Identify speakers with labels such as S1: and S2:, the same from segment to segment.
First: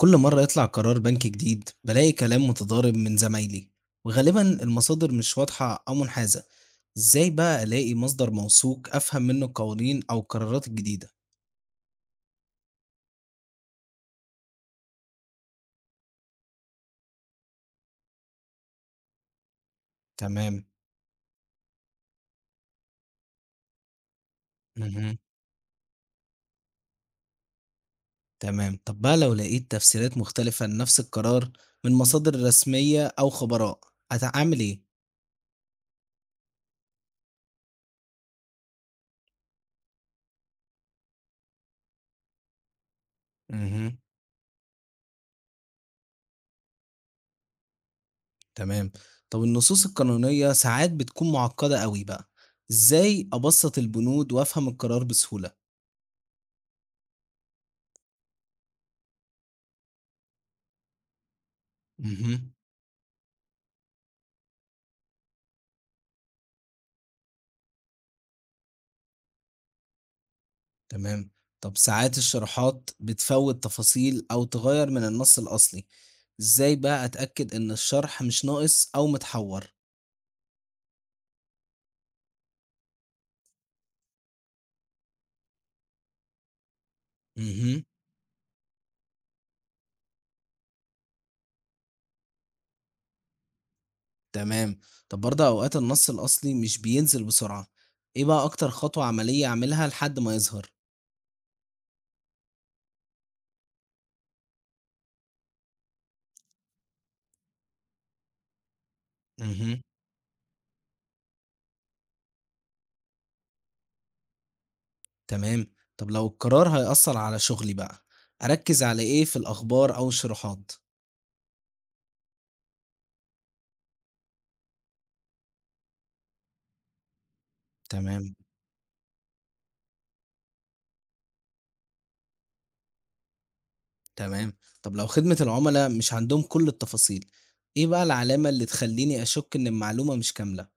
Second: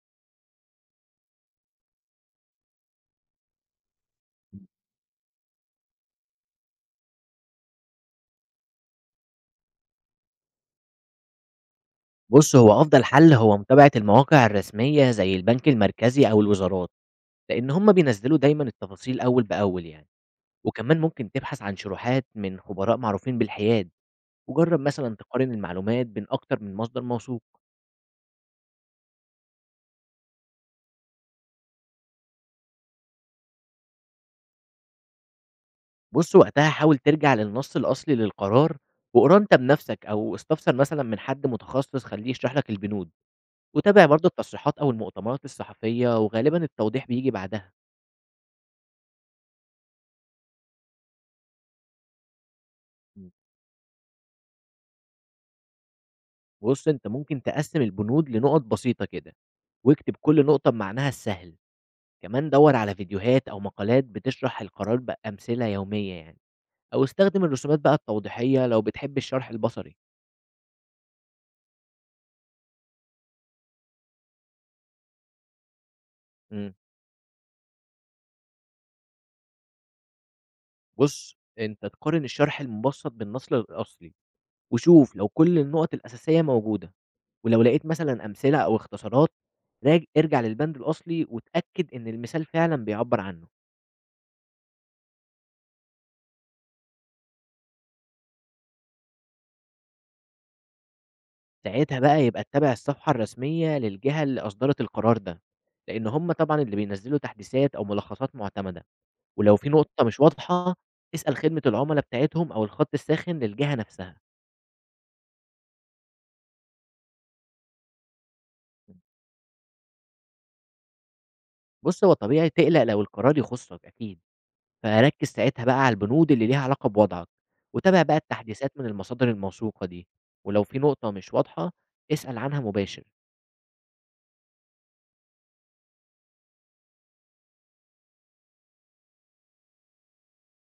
S1: كل مرة يطلع قرار بنك جديد بلاقي كلام متضارب من زمايلي، وغالبا المصادر مش واضحة أو منحازة. إزاي بقى ألاقي مصدر موثوق أفهم منه القوانين أو القرارات الجديدة؟
S2: بُص، هو أفضل حل هو متابعة المواقع الرسمية زي البنك المركزي أو الوزارات، لإن هم بينزّلوا دايمًا التفاصيل أول بأول يعني،
S1: تمام.
S2: وكمان ممكن تبحث عن شروحات من خبراء معروفين بالحياد، وجرّب
S1: مهم.
S2: مثلًا تقارن المعلومات بين أكتر من مصدر موثوق،
S1: تمام، طب بقى لو لقيت تفسيرات مختلفة لنفس القرار من مصادر رسمية أو خبراء، هتعمل إيه؟
S2: بُص وقتها حاول ترجع للنص الأصلي للقرار، واقراه أنت بنفسك أو استفسر مثلًا من حد متخصص خلّيه يشرح لك البنود،
S1: مهم.
S2: وتابع برضه التصريحات أو المؤتمرات الصحفية وغالبًا التوضيح بييجي بعدها.
S1: تمام. طب النصوص القانونية ساعات بتكون معقدة قوي بقى، إزاي أبسط البنود وأفهم القرار بسهولة؟
S2: بُص، أنت ممكن تقسّم البنود لنُقط بسيطة كده، واكتب كل نقطة بمعناها السهل، كمان
S1: مهم.
S2: دَوّر على فيديوهات أو مقالات بتشرح القرار بأمثلة يومية يعني، أو استخدم الرسومات بقى التوضيحية لو بتحب الشرح البصري.
S1: تمام. طب ساعات الشروحات بتفوّت تفاصيل أو تغيّر من النص الأصلي،
S2: إمم،
S1: إزاي بقى أتأكد إن الشرح مش ناقص أو متحوّر؟
S2: بُص، أنت تقارن الشرح المبسّط بالنص الأصلي، وشوف لو كل النُقط الأساسية موجودة، ولو
S1: اهم.
S2: لقيت مثلًا أمثلة أو اختصارات ارجع للبند الأصلي واتأكد إن المثال فعلًا بيعبّر عنه.
S1: تمام. طب برضه أوقات النص الأصلي مش بينزل بسرعة، إيه بقى أكتر خطوة عملية أعملها لحد ما يظهر؟
S2: ساعتها بقى يبقى تتابع الصفحة الرسمية للجهة اللي أصدرت القرار ده، لإن هم طبعًا اللي بينزّلوا تحديثات أو ملخصات معتمدة، ولو في
S1: اهم.
S2: نقطة مش واضحة اسأل خدمة العملا بتاعتهم أو الخط الساخن للجهة نفسها.
S1: تمام. طب لو القرار هيأثّر على شغلي بقى، أركّز على إيه في الأخبار أو الشروحات؟
S2: بُص، هو طبيعي تقلق لو القرار يخصك أكيد، فركّز ساعتها بقى على البنود اللي ليها علاقة بوضعك، وتابع بقى
S1: تمام.
S2: التحديثات من المصادر الموثوقة دي، ولو في نقطة مش واضحة اسأل عنها مباشر.
S1: تمام. طب لو خدمة العملا مش عندهم كل التفاصيل، إيه بقى العلامة اللي تخلّيني أشُك إن المعلومة مش كاملة؟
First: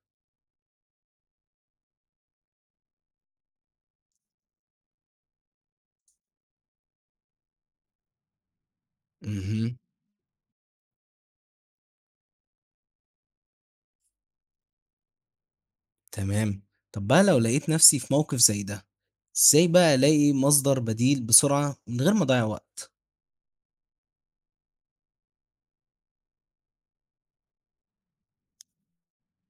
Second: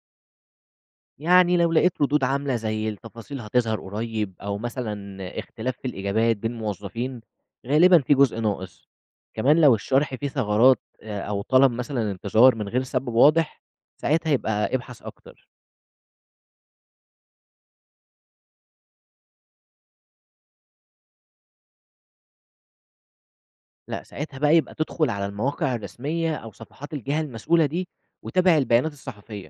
S2: يعني لو لقيت ردود عاملة زي التفاصيل هتظهر قريب أو مثلا اختلاف في الإجابات بين موظفين غالبا في جزء ناقص، كمان لو
S1: اهم.
S2: الشرح فيه ثغرات آه، أو طلب مثلا انتظار من غير سبب واضح ساعتها يبقى ابحث أكتر.
S1: تمام. طب بقى لو لقيت نفسي في موقف زي ده، إزاي بقى ألاقي مصدر بديل بسرعة من غير ما أضيّع وقت؟
S2: لا ساعتها بقى يبقى تدخل على المواقع الرسمية أو صفحات الجهة المسؤولة دي وتابع البيانات الصحفية،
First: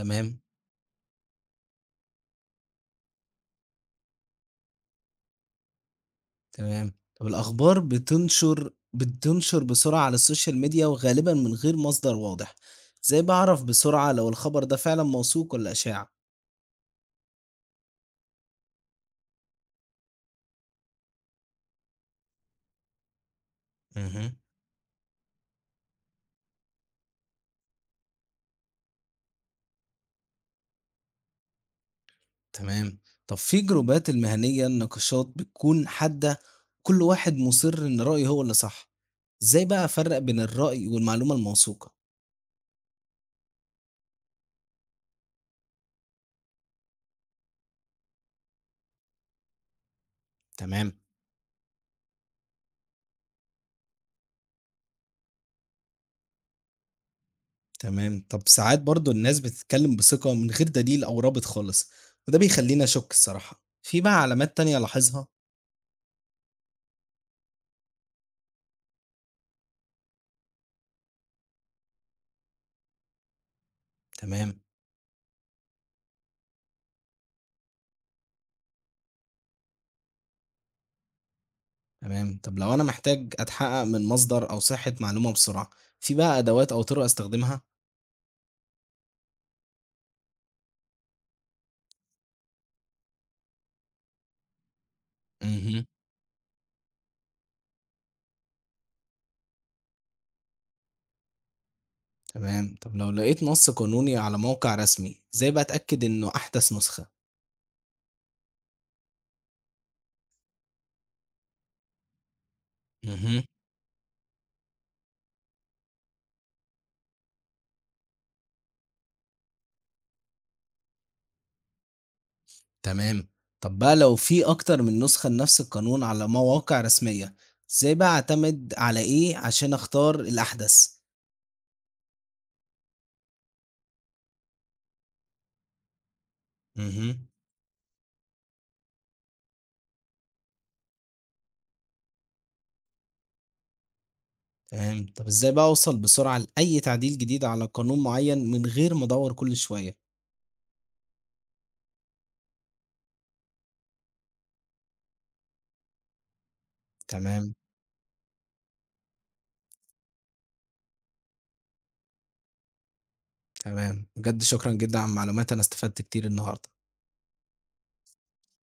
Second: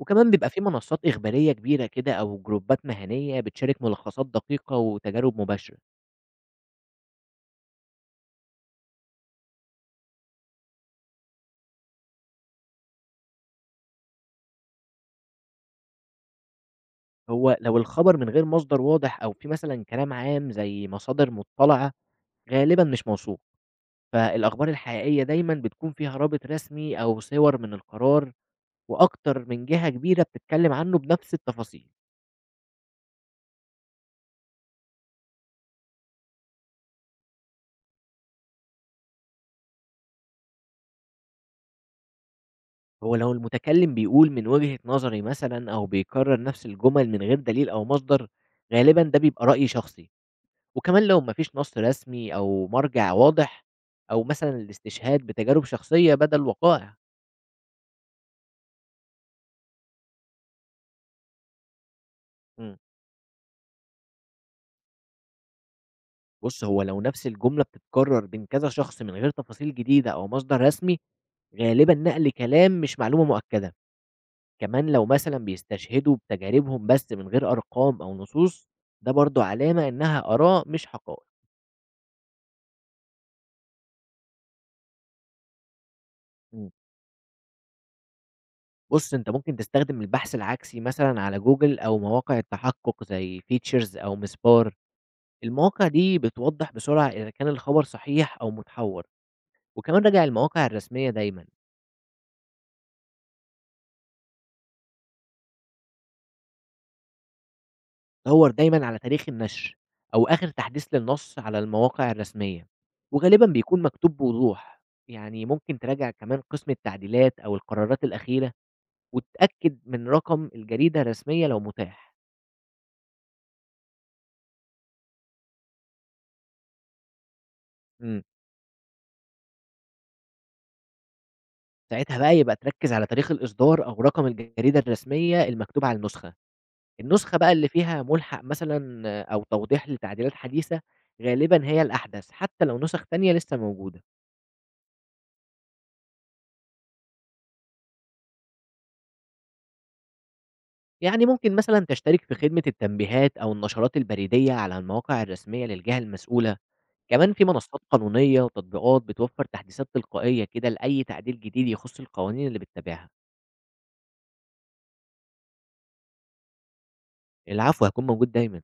S2: وكمان بيبقى في منصات إخبارية كبيرة كده أو جروبات مهنية بتشارك ملخصات دقيقة وتجارب مباشرة.
S1: تمام. طب الأخبار بتنشر بسرعة على السوشيال ميديا وغالبًا من غير مصدر واضح، إزاي باعرف بسرعة لو الخبر ده فعلًا موثوق والّا إشاعة؟
S2: هو لو الخبر من غير مصدر واضح أو في مثلًا كلام عام زي مصادر مُطّلعة، غالبًا مش موثوق،
S1: اهم.
S2: فالأخبار الحقيقية دايمًا بتكون فيها رابط رسمي أو صور من القرار وأكتر من جهة كبيرة بتتكلم عنه بنفس التفاصيل.
S1: تمام. طب في جروبات المهنية النقاشات بتكون حادة، كل واحد مصر إن رأيه هو اللي صح، إزاي بقى أفرق بين الرأي والمعلومة الموثوقة؟
S2: هو لو المتكلم بيقول "من وجهة نظري" مثلًا أو بيكرر نفس الجمل من غير دليل أو مصدر، غالبًا ده بيبقى رأي شخصي.
S1: تمام.
S2: وكمان لو ما فيش نص رسمي أو مرجع واضح أو مثلًا الاستشهاد بتجارب شخصية بدل وقائع.
S1: تمام. طب ساعات برضو الناس بتتكلم بثقة من غير دليل أو رابط خالص، وده
S2: إمم.
S1: بيخليني أشك الصراحة، في بقى علامات تانية ألاحظها؟
S2: بُص، هو لو نفس الجملة بتتكرر بين كذا شخص من غير تفاصيل جديدة أو مصدر رسمي، غالبًا نقل كلام مش معلومة مؤكدة،
S1: تمام.
S2: كمان لو مثلًا بيستشهدوا بتجاربهم بس من غير أرقام أو نصوص، ده برضه علامة إنها آراء مش حقائق.
S1: تمام. طب لو أنا محتاج أتحقق من مصدر أو صحة معلومة بسرعة، في بقى
S2: إمم.
S1: أدوات أو طرق أستخدمها؟
S2: بُص، أنت ممكن تستخدم البحث العكسي مثلًا على جوجل أو مواقع التحقق زي features أو مسبار، المواقع دي بتوضح بسرعة إذا كان الخبر صحيح أو متحور، وكمان راجع المواقع الرسمية دايمًا.
S1: تمام. طب لو لقيت نص قانوني على موقع رسمي، إزاي بقى أتأكد إنه أحدث نسخة؟
S2: دَوّر دايمًا على تاريخ النشر أو آخر تحديث للنص على المواقع الرسمية،
S1: اهم.
S2: وغالبًا بيكون مكتوب بوضوح، يعني ممكن تراجع كمان قسم التعديلات أو القرارات الأخيرة وتتأكد من رقم الجريدة الرسمية لو متاح.
S1: تمام. طب بقى لو في أكتر من نسخة لنفس القانون على مواقع رسمية، إزاي بقى
S2: إمم،
S1: أعتمد على إيه عشان أختار الأحدث؟
S2: ساعتها بقى يبقى تركّز على تاريخ الإصدار أو رقم الجريدة الرسمية المكتوب على النسخة.
S1: اهم.
S2: النسخة بقى اللي فيها ملحق مثلًا أو توضيح لتعديلات حديثة غالبًا هي الأحدث، حتى لو نسخ تانية لسه موجودة.
S1: تمام. طب إزاي بقى أوصل بسرعة لأي تعديل جديد على قانون معين من غير ما أدور كل شوية؟
S2: يعني ممكن مثلًا تشترك في خدمة التنبيهات أو النشرات البريدية على المواقع الرسمية للجهة المسؤولة، كمان في
S1: تمام.
S2: منصات قانونية وتطبيقات بتوفر تحديثات تلقائية كده لأي تعديل جديد يخص القوانين اللي بتتابعها.
S1: تمام. بجد شكرًا جدًا على المعلومات، أنا استفدت كتير النهاردة.
S2: العفو، هاكون موجود دايمًا.